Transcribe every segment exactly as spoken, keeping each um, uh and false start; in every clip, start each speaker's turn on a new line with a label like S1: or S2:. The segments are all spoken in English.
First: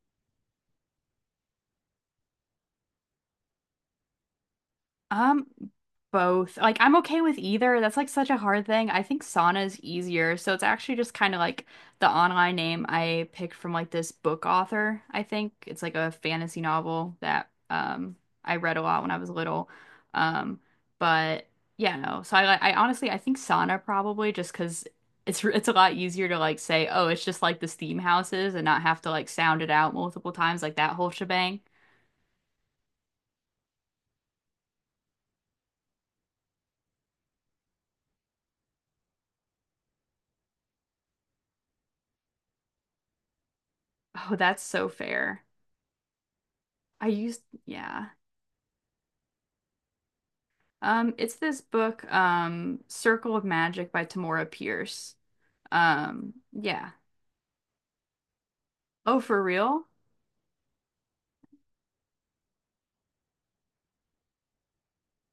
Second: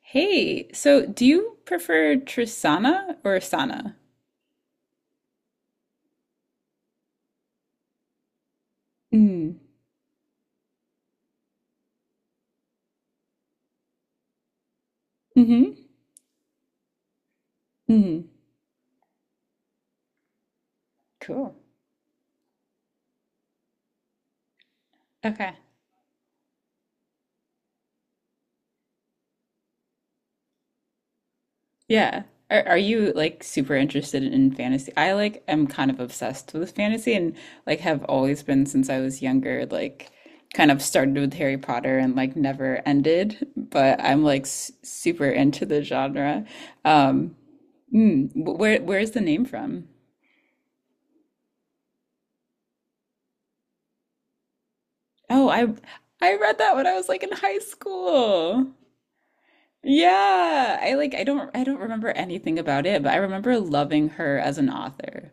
S1: Hey, so do you prefer Trisana or Asana?
S2: Um, Both. Like, I'm okay with either. That's like such a hard thing. I think
S1: Mm.
S2: sauna is easier. So it's actually just kind of like the online name I picked from like this book author, I think. It's
S1: Mm-hmm.
S2: like a fantasy novel that um
S1: Mm-hmm.
S2: I read a lot when I was little. Um, but
S1: Cool.
S2: yeah, no. So I like I honestly I think sauna probably just 'cause it's
S1: Okay.
S2: it's a lot easier to like say, "Oh, it's just like the steam houses," and not have to like sound it out multiple times like that whole shebang.
S1: Yeah. Are are you like super interested in fantasy? I like am kind of obsessed with fantasy and like have always been since I was younger, like kind of started with Harry Potter and like never ended, but I'm
S2: Oh,
S1: like
S2: that's
S1: s
S2: so
S1: super
S2: fair.
S1: into the genre.
S2: I
S1: Um,
S2: used, yeah.
S1: mm, wh- where where's the name from?
S2: Um, it's this book, um, Circle of Magic by Tamora Pierce.
S1: Oh, I
S2: Um,
S1: I read that when
S2: yeah.
S1: I was like in high school.
S2: Oh, for real?
S1: Yeah, I like I don't I don't remember anything about it, but I remember loving her as an author.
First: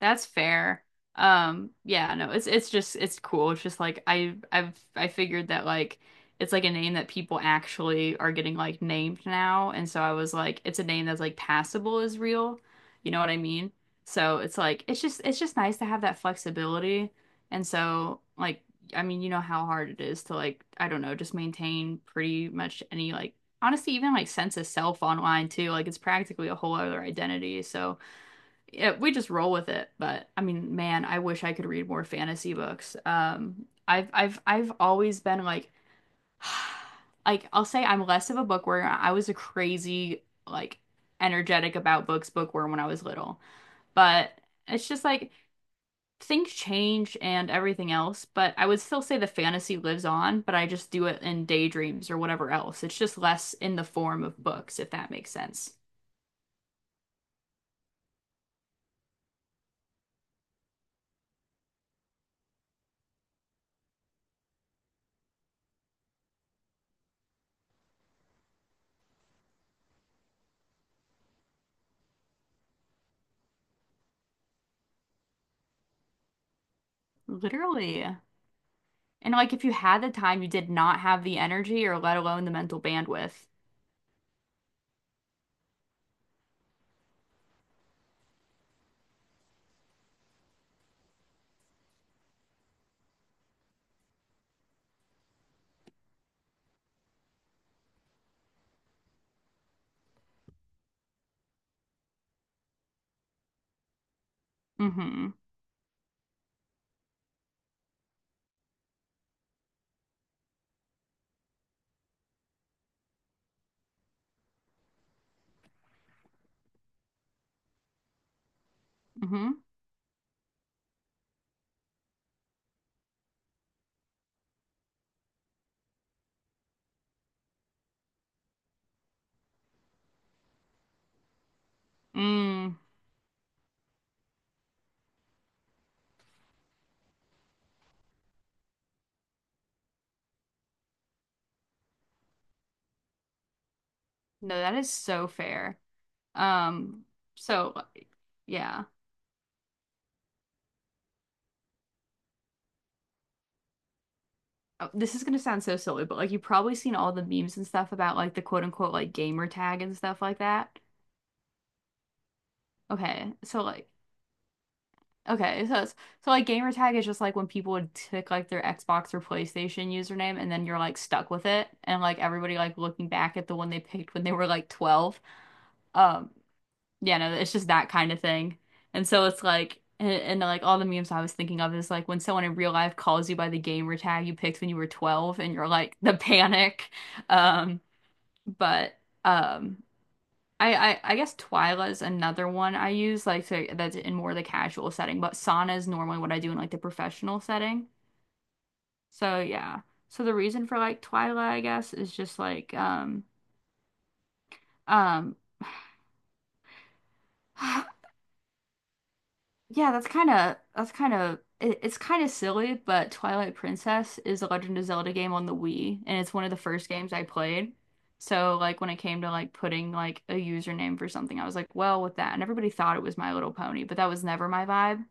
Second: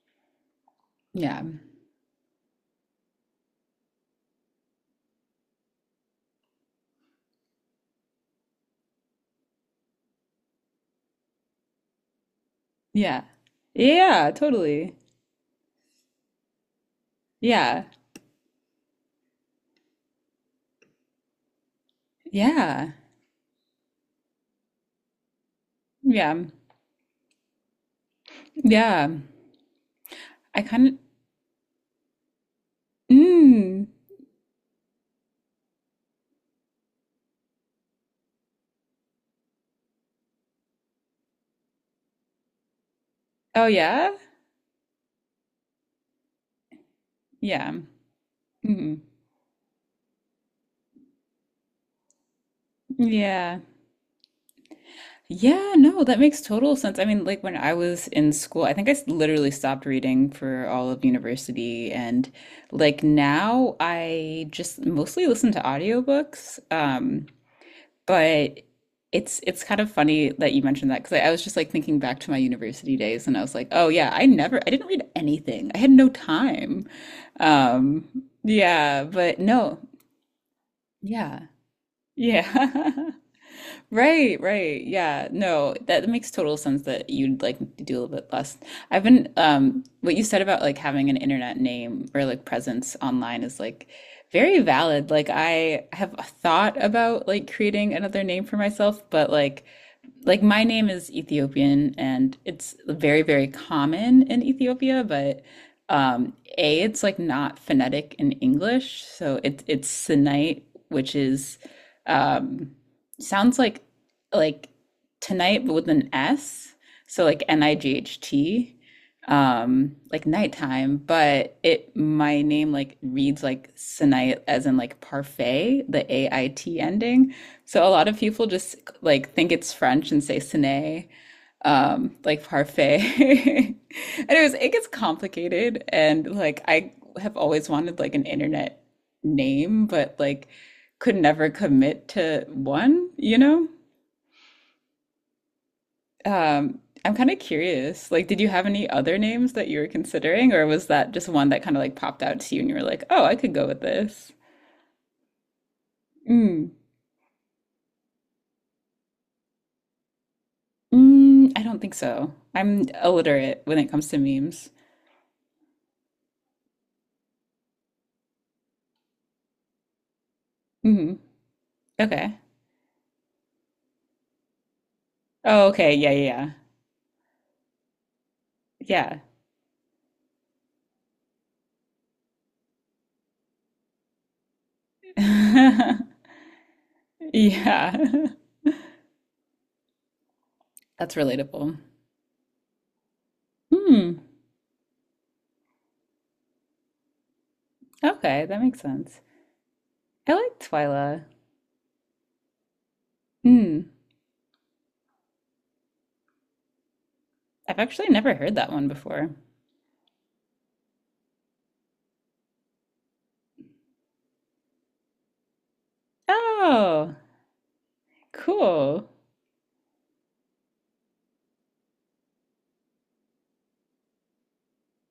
S2: That's fair.
S1: Yeah.
S2: Um, yeah, no, it's it's just it's cool. It's just like I I've I figured that like it's like a name that people actually are getting like named now, and so I was like, it's a name that's like passable, is real. You know
S1: Yeah.
S2: what I mean?
S1: Yeah,
S2: So it's like
S1: totally.
S2: it's just it's just nice to have that flexibility. And
S1: Yeah.
S2: so like I mean, you know how hard it is to, like, I don't know, just maintain pretty much
S1: Yeah.
S2: any like honestly even like sense of self online too. Like it's
S1: Yeah.
S2: practically a whole other identity. So yeah,
S1: Yeah.
S2: we just roll with it. But I
S1: I
S2: mean,
S1: kind of
S2: man, I wish I could read more fantasy books. Um,
S1: mm.
S2: I've I've I've always been like, like I'll say I'm less of a bookworm. I was a crazy like energetic about books bookworm when I was little.
S1: Oh yeah?
S2: But it's just like things change and
S1: Yeah.
S2: everything else. But I would
S1: Mm.
S2: still say the fantasy lives on. But I just do it in daydreams or whatever else. It's just less
S1: Yeah.
S2: in the form of books, if that makes
S1: Yeah,
S2: sense.
S1: no, that makes total sense. I mean, like when I was in school, I think I s- literally stopped reading for all of university and like now I just mostly listen to audiobooks. Um But it's it's kind of funny that you mentioned that because I, I was just like thinking back to my university days and I was like, oh yeah, I never I didn't read anything. I had no time.
S2: Literally.
S1: Um, yeah,
S2: And
S1: but
S2: like if you
S1: no,
S2: had the time, you did not have the
S1: yeah.
S2: energy or let alone the mental
S1: Yeah.
S2: bandwidth.
S1: Right, right. Yeah. No, that makes total sense that you'd like do a little bit less. I've been um what you said about like having an internet name or like presence online is like very valid. Like I have thought about like creating another name for myself, but like like my name is Ethiopian and it's very, very common in Ethiopia,
S2: Mm-hmm.
S1: but um, A, it's like not phonetic in English. So it, it's Sinite, which is um, sounds like like tonight, but with an S. So like N I G H T,
S2: Mm-hmm.
S1: um, like nighttime, but it my name like reads like Sinite as in like parfait, the A I T ending. So a lot of people just like think it's French and say ciné, um, like
S2: Mm.
S1: parfait. Anyways, it gets complicated and like I have always wanted like an internet name, but like could never commit to one, you know?
S2: No, that is so fair.
S1: Um,
S2: Um,
S1: I'm kind of
S2: so
S1: curious. Like, did you have
S2: yeah.
S1: any other names that you were considering, or was that just one that kind of like popped out to you and you were like, oh, I could go with this?
S2: Oh, this is gonna sound so silly, but like you've
S1: Mm.
S2: probably seen all the memes and stuff about like the quote unquote like gamer tag and stuff like that.
S1: Mm, I don't think so. I'm
S2: Okay. So
S1: illiterate when
S2: like
S1: it comes to memes.
S2: okay, so it's, so like gamer tag is just like when people would tick like their Xbox or PlayStation username, and then you're like
S1: Mhm.
S2: stuck with it and like
S1: Okay.
S2: everybody like looking back at the one they picked when they were like twelve.
S1: Oh, okay. Yeah,
S2: Um,
S1: yeah,
S2: Yeah, no, it's just that kind of thing. And
S1: yeah.
S2: so it's like, and, and like all the memes I was thinking of is like when someone in real life calls you by the gamer tag you picked when you were twelve and you're like
S1: Yeah.
S2: the panic. Um,
S1: Yeah.
S2: but um, I, I,
S1: That's
S2: I guess
S1: relatable.
S2: Twyla is another one I use like to, that's in
S1: Hmm.
S2: more of the casual setting, but Sana is normally what I do in like the professional setting.
S1: Okay, that makes sense.
S2: So yeah. So
S1: I
S2: the
S1: like
S2: reason for like
S1: Twyla.
S2: Twyla, I guess, is just like um
S1: Hmm.
S2: um
S1: I've actually never heard that one before.
S2: yeah, that's kind of that's kind of it, it's kind of silly, but Twilight Princess is a Legend of Zelda game on the Wii, and it's one of the first games
S1: Oh,
S2: I played. So like when it
S1: cool.
S2: came to like putting like a username for something, I was like, well, with that, and everybody thought it was My Little Pony, but that was never my vibe,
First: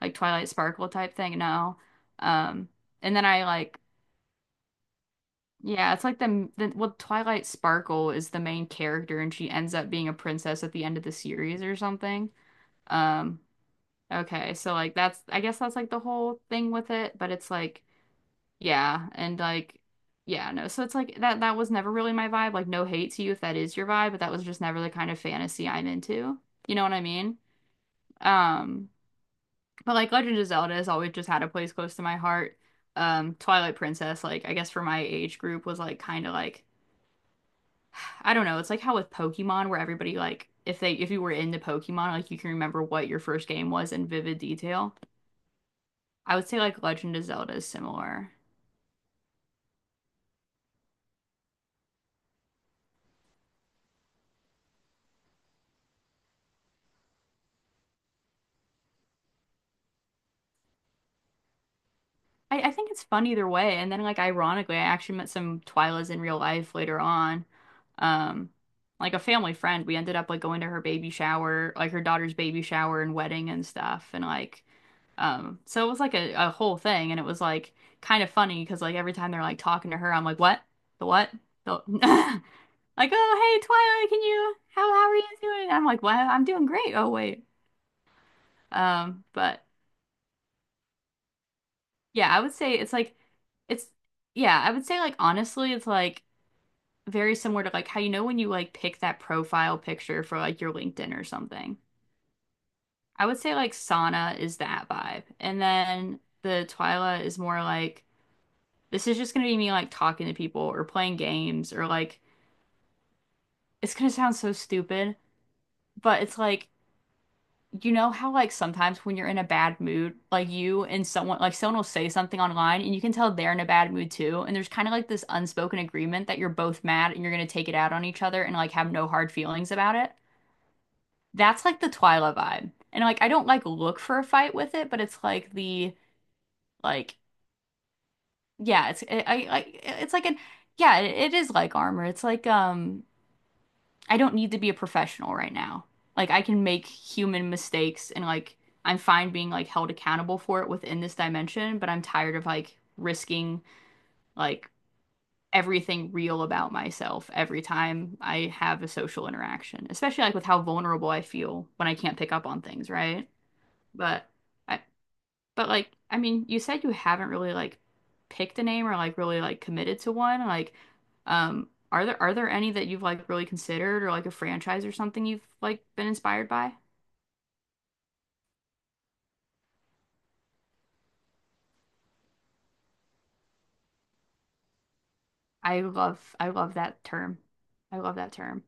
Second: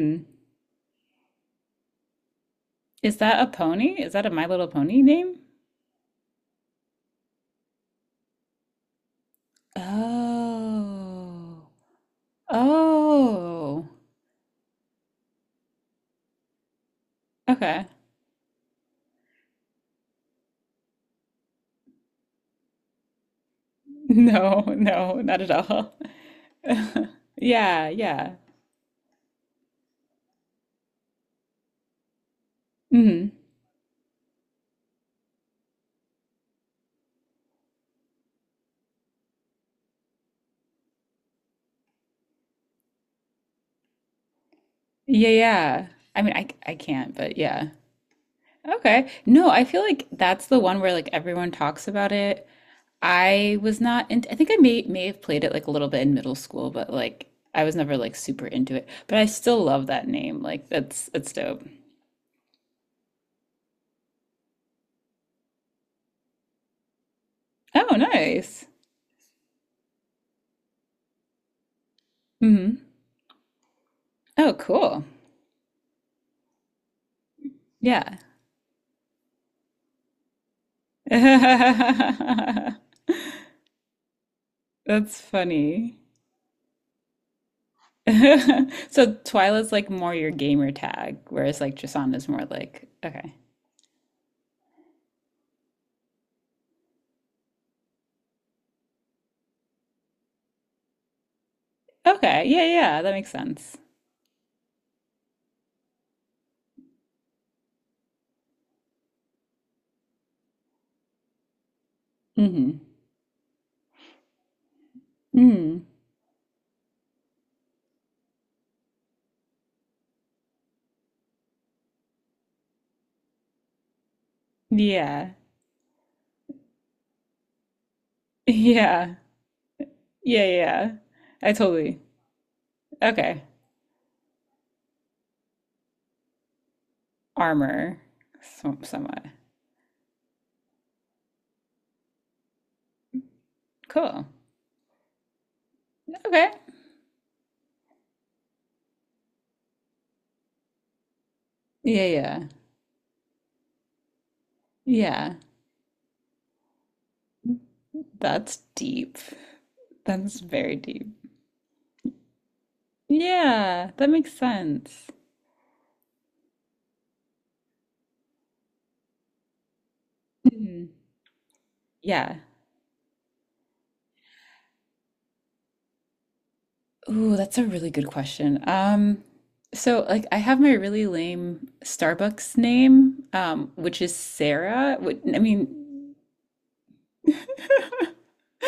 S2: like Twilight Sparkle type thing. No, um, and
S1: Is
S2: then
S1: that
S2: I
S1: a
S2: like
S1: pony? Is that a My Little Pony name?
S2: yeah, it's like the, the well Twilight Sparkle is the main character, and she ends up being a princess at the end of the series
S1: Oh.
S2: or something. Um,
S1: Oh.
S2: Okay, so like that's I guess that's like the whole thing with it, but it's like
S1: Okay.
S2: yeah, and like yeah, no. So it's like that that was never really my vibe. Like, no hate to you if that is your vibe, but that was just
S1: No,
S2: never the kind of
S1: no, not at
S2: fantasy I'm
S1: all.
S2: into. You know what I mean?
S1: Yeah, yeah.
S2: Um, but like Legend of Zelda has always just had a place close to my heart.
S1: Hmm.
S2: Um, Twilight Princess, like I guess for my age group was like kind of like I don't know, it's like how with Pokemon where everybody like if they if you were into Pokemon, like you can remember what your first game was in vivid detail.
S1: Yeah, yeah. I mean,
S2: I would
S1: I
S2: say
S1: I
S2: like
S1: can't,
S2: Legend of
S1: but
S2: Zelda is
S1: yeah.
S2: similar.
S1: Okay. No, I feel like that's the one where like everyone talks about it. I was not into, I think I may may have played it like a little bit in middle school, but like I was never like super into it. But I still love that name. Like that's that's dope.
S2: I, I think it's fun either way. And then like ironically, I actually met some Twilas in real life later on.
S1: Oh,
S2: Um,
S1: nice.
S2: like a family friend. We ended up like going to her baby shower, like her daughter's baby
S1: Hmm.
S2: shower and wedding and stuff. And
S1: Oh,
S2: like
S1: cool.
S2: um so it was like a, a whole thing and it was like
S1: Yeah.
S2: kind of funny because like every time they're like talking to her, I'm like, "What? The what? The" like, "Oh hey Twilight, can you how how are
S1: That's
S2: you doing?" I'm
S1: funny.
S2: like, "Well, I'm doing great. Oh wait."
S1: So
S2: Um, but
S1: Twyla's like more your gamer tag, whereas like Jasana's
S2: yeah, I
S1: more
S2: would say
S1: like
S2: it's like
S1: okay.
S2: it's yeah, I would say like honestly it's like very similar to like how you know when you like pick that profile picture for like your LinkedIn or something.
S1: Okay. Yeah, yeah, that
S2: I
S1: makes
S2: would say like
S1: sense.
S2: sauna is that vibe. And then the Twyla is more like this is just gonna be me like talking to people or playing games or like
S1: Mm-hmm.
S2: it's gonna sound so stupid,
S1: Mm.
S2: but it's like you know how like sometimes when you're in a bad mood, like you and someone like someone will say something online and you can tell they're in a bad mood too, and there's kind of like this
S1: Yeah.
S2: unspoken agreement that you're both mad and you're gonna take it out on each other and like have no
S1: Yeah.
S2: hard feelings about it.
S1: Yeah, yeah. I
S2: That's like the
S1: totally.
S2: Twyla vibe. And like I
S1: Okay.
S2: don't like look for a fight with it, but it's like the like
S1: Armor. Some,
S2: yeah, it's
S1: somewhat.
S2: I I it's like an yeah, it, it is like armor. It's like um I
S1: Cool.
S2: don't need to be a professional right now. Like I
S1: Okay.
S2: can make human mistakes and like I'm fine being like held accountable for it within this dimension, but I'm
S1: Yeah,
S2: tired of
S1: yeah.
S2: like risking like
S1: Yeah.
S2: everything real about myself every time I
S1: That's
S2: have a
S1: deep.
S2: social interaction, especially like
S1: That's
S2: with how
S1: very deep.
S2: vulnerable I feel when I can't pick up on things, right?
S1: Yeah, that
S2: But
S1: makes
S2: I,
S1: sense.
S2: but like, I mean, you said you haven't really like picked a name or like really like committed to one. Like,
S1: Mhm.
S2: um, are there are
S1: Yeah.
S2: there any that you've like really considered or like a franchise or something you've like been inspired by?
S1: Ooh, that's a really good question. Um, so like I have my really lame Starbucks name, um, which is Sarah. Wh- I
S2: I
S1: mean,
S2: love I love that term. I love that term.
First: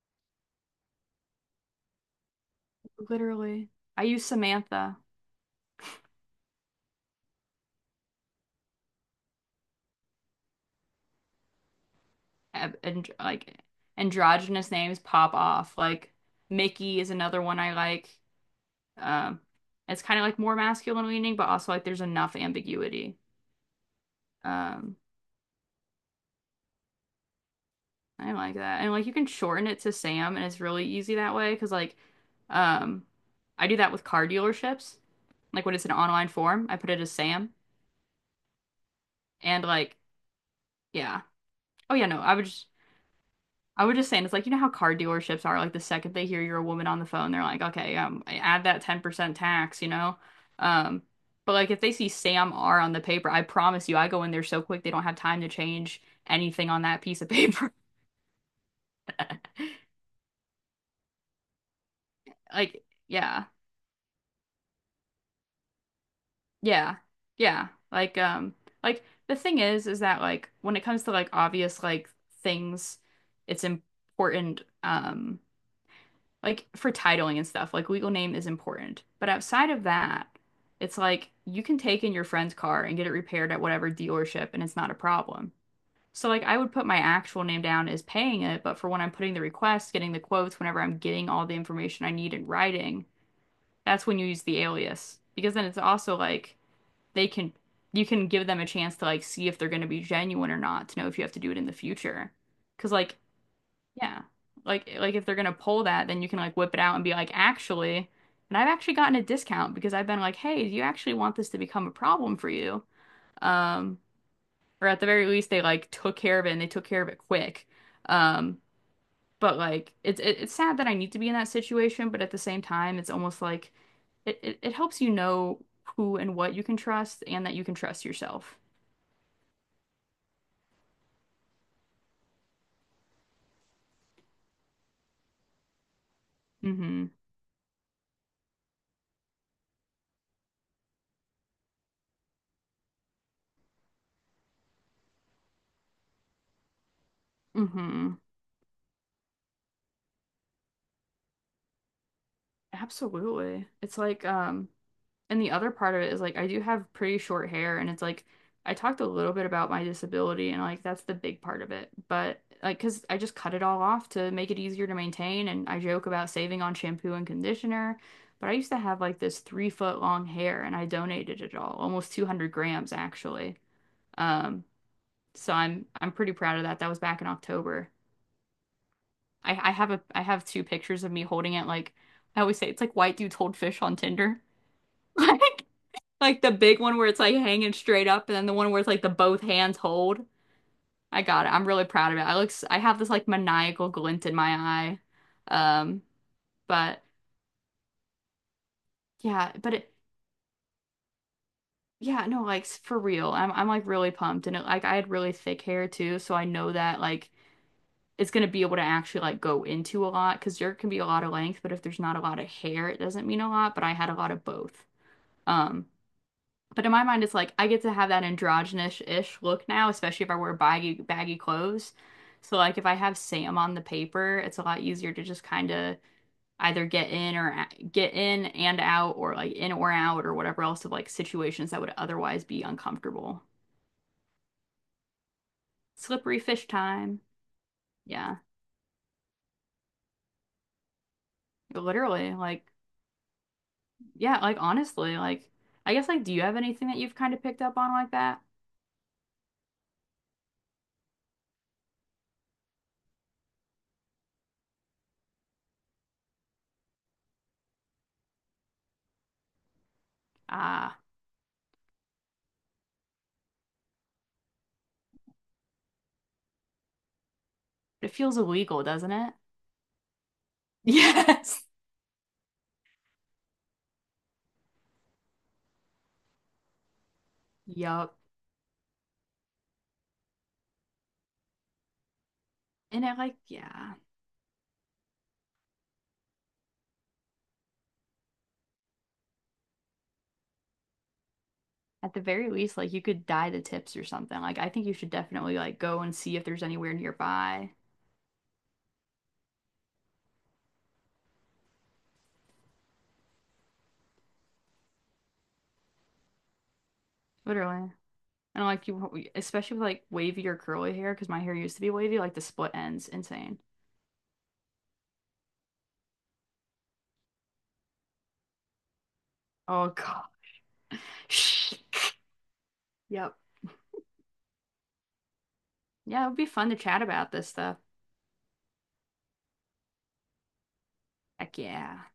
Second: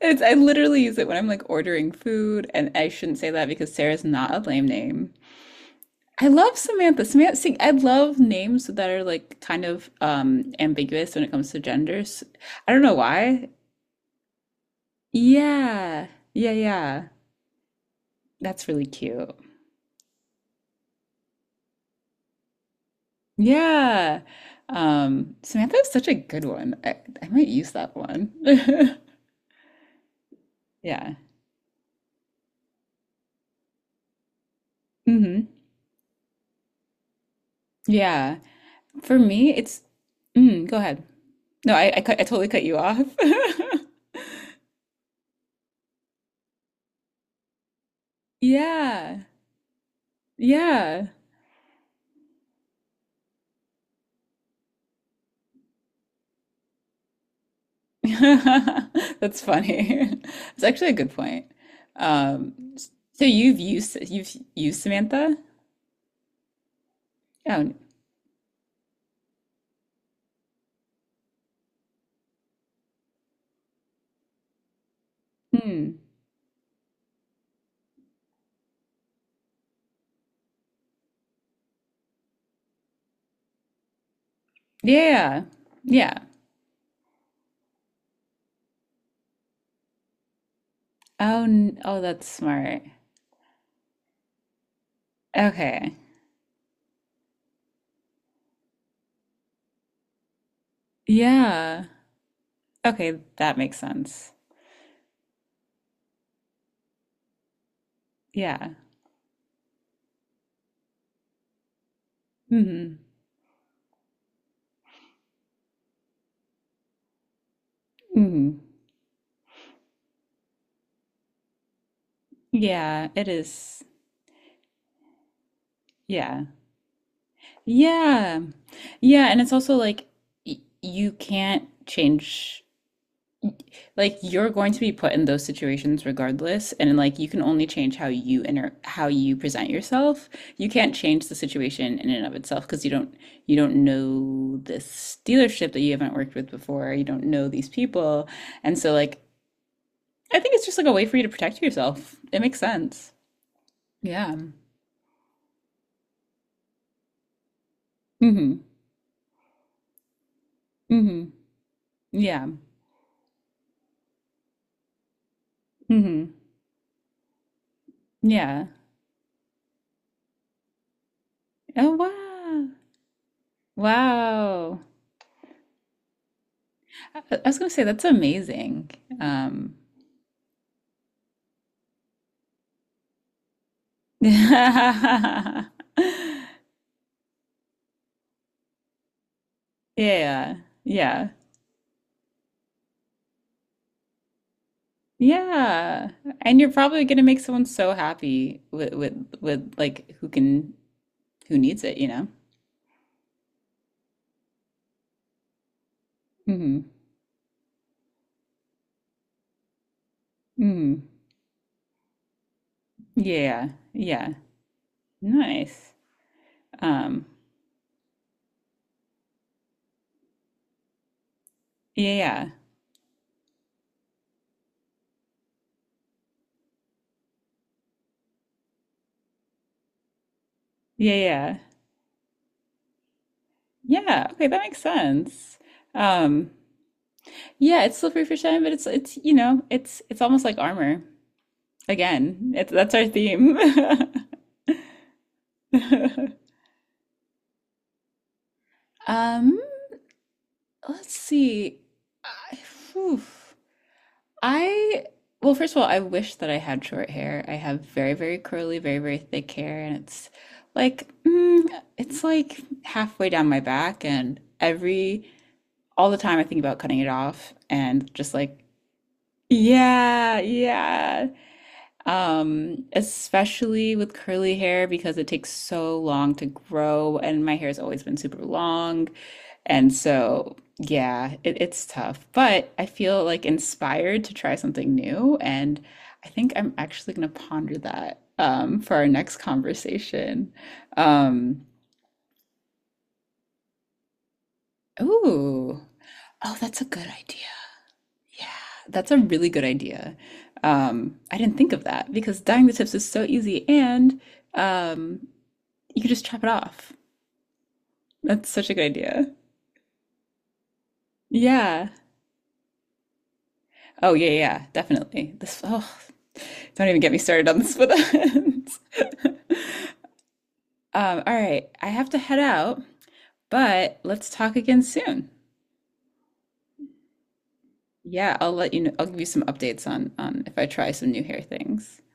S1: it's I literally use it when I'm like ordering food, and I shouldn't say that
S2: Literally.
S1: because
S2: I
S1: Sarah's
S2: use
S1: not a lame
S2: Samantha
S1: name. I love Samantha. Samantha, see, I love names that are like kind of um ambiguous when it comes to genders. I
S2: and
S1: don't know
S2: and,
S1: why.
S2: like androgynous names pop off.
S1: Yeah.
S2: Like
S1: Yeah,
S2: Mickey
S1: yeah.
S2: is another one I like.
S1: That's really cute.
S2: Um, it's kind of like more masculine leaning, but also like there's enough ambiguity.
S1: Yeah.
S2: Um,
S1: Um, Samantha is such a good one. I, I might use that one.
S2: I like that. And like you can shorten it to Sam and it's really
S1: Yeah.
S2: easy that way because like um I do that with car dealerships.
S1: Hmm.
S2: Like when it's an online form, I put it as Sam
S1: Yeah. For me,
S2: and
S1: it's
S2: like
S1: mm, go ahead.
S2: yeah.
S1: No, I,
S2: Oh
S1: I
S2: yeah, no,
S1: cut, I
S2: I would
S1: totally cut
S2: just
S1: you off.
S2: I would just say and it's like you know how car dealerships are like the second they hear you're a woman on the phone, they're like, "Okay, um add that
S1: Yeah.
S2: ten percent tax, you know?" Um
S1: Yeah.
S2: but like if they see Sam R on the paper, I promise you I go in there so quick they don't have time to change anything on that piece of paper.
S1: That's funny. It's actually a good point. Um,
S2: Like
S1: so
S2: yeah.
S1: you've used you've used Samantha?
S2: Yeah. Yeah.
S1: Oh,
S2: Like um like the thing is is that like when it comes to like obvious like things it's important um
S1: hmm.
S2: like for titling and stuff like legal name is important. But outside of that it's like you can take in your friend's car and get it repaired at whatever dealership and it's not
S1: Yeah.
S2: a
S1: Yeah. Yeah.
S2: problem.
S1: Yeah.
S2: So like I would put my actual name down as paying it, but for when I'm putting the request, getting the quotes, whenever I'm getting
S1: Oh,
S2: all the
S1: n- oh,
S2: information I
S1: that's
S2: need in
S1: smart.
S2: writing, that's when you use the alias because then it's
S1: Okay.
S2: also like they can you can give them a chance to like see if they're going to be genuine or not to know if you have to do it in the
S1: Yeah.
S2: future, cause like
S1: Okay, that makes
S2: yeah,
S1: sense.
S2: like like if they're going to pull that, then you can like whip it out and be like actually, and I've
S1: Yeah.
S2: actually gotten a discount because I've been like, "Hey, do you actually want this to become a problem for you?"
S1: Hmm.
S2: Um or at the very least they like took care of it and they took care of it quick.
S1: Hmm.
S2: Um but like it's it, it's sad that I need to be in that situation, but at the same time
S1: Yeah,
S2: it's
S1: it
S2: almost like
S1: is.
S2: it, it, it helps you know who and
S1: Yeah.
S2: what you can trust and that you can trust
S1: Yeah.
S2: yourself.
S1: Yeah, and it's also like y you can't change like you're going to be put in those situations regardless and
S2: Hmm.
S1: like you can only change how you enter how you present yourself. You can't change the situation in and of itself because you don't you don't know this dealership that you haven't worked with before. You don't know these
S2: Hmm.
S1: people. And so like I think it's just like a way for you to protect yourself. It makes sense.
S2: Absolutely. It's like,
S1: Yeah.
S2: um, and the other part of it is like I do have pretty short hair and it's like
S1: Mm-hmm.
S2: I talked a little bit about my disability and like that's the
S1: Mm-hmm.
S2: big part of it. But
S1: Yeah.
S2: like, 'cause I just cut it all off to make it easier to maintain and I joke about
S1: Mm-hmm.
S2: saving on shampoo and conditioner. But I
S1: Yeah.
S2: used to have like this three foot long hair and I donated it all,
S1: Oh
S2: almost two hundred
S1: wow.
S2: grams actually. Um,
S1: Wow.
S2: so I'm I'm pretty proud of that. That was
S1: I
S2: back in
S1: I was gonna say
S2: October.
S1: that's amazing.
S2: I, I
S1: Um,
S2: have a I have two pictures of me holding it like I always say it's like white dudes hold fish on Tinder.
S1: yeah,
S2: Like like the big one where it's like hanging straight up and then the one where it's like the both hands hold. I
S1: yeah,
S2: got it. I'm really proud of it. I look s- I have this like maniacal glint in my eye. Um
S1: yeah. And you're
S2: but
S1: probably gonna make someone so happy with with
S2: yeah,
S1: with
S2: but it
S1: like who can who needs it, you
S2: yeah,
S1: know?
S2: no, like s- for real. I'm I'm like really pumped and it, like I had really thick hair too, so I know
S1: Mm-hmm.
S2: that like it's gonna be able to actually like go into a lot because there can be
S1: Mm-hmm.
S2: a lot of length, but if there's not a lot of hair, it doesn't mean a
S1: Yeah,
S2: lot, but I had a
S1: yeah.
S2: lot of both. Um,
S1: Nice.
S2: but in my mind,
S1: Um,
S2: it's like I get to have that androgynous-ish look now, especially if I wear baggy baggy clothes.
S1: yeah, yeah,
S2: So like if I have Sam on the paper, it's a lot easier to just kind of either get in or get in and out or like in or out or whatever else of like
S1: yeah, yeah.
S2: situations that would otherwise be uncomfortable.
S1: Yeah, okay, that makes sense.
S2: Slippery
S1: Um,
S2: fish time.
S1: yeah, it's slippery for
S2: Yeah.
S1: shine, but it's it's you know, it's it's almost like armor.
S2: Literally,
S1: Again,
S2: like
S1: it's, that's our theme.
S2: yeah, like honestly, like I guess like do you have anything that you've kind of picked up on like that?
S1: um, let's see. I, whew. I, well, first of all, I wish that I had short hair. I have very, very curly, very, very thick hair, and it's
S2: Ah,
S1: like, mm, it's like halfway down my back, and every, all the time I think about cutting it off
S2: it
S1: and just
S2: feels
S1: like,
S2: illegal, doesn't it?
S1: yeah, yeah.
S2: Yes.
S1: Um, especially with curly hair because it takes so long to grow, and my hair's always
S2: Yup.
S1: been super long. And so, yeah, it, it's tough, but I
S2: And I
S1: feel
S2: like,
S1: like
S2: yeah.
S1: inspired to try something new, and I think I'm actually gonna ponder that um for our next conversation. Um,
S2: At the very least, like you could dye the tips or something. Like I think you should definitely
S1: ooh,
S2: like go and see if
S1: oh,
S2: there's
S1: that's a
S2: anywhere
S1: good idea.
S2: nearby.
S1: Yeah, that's a really good idea. Um, I didn't think of that because dyeing the tips is so easy and um. You could just chop it off.
S2: Literally.
S1: That's
S2: And
S1: such a good
S2: like you,
S1: idea.
S2: especially with like wavy or curly hair, because my hair used to
S1: Yeah.
S2: be wavy, like the split ends, insane.
S1: Oh yeah, yeah, definitely. This oh, don't even get me started on the split ends.
S2: Oh God.
S1: Um, all right, I have to head out,
S2: Yep.
S1: but let's talk again soon.
S2: Yeah, it would be fun to chat about this stuff.
S1: Yeah, I'll let you know. I'll give you some updates on on if I try some new hair
S2: Heck
S1: things.
S2: yeah.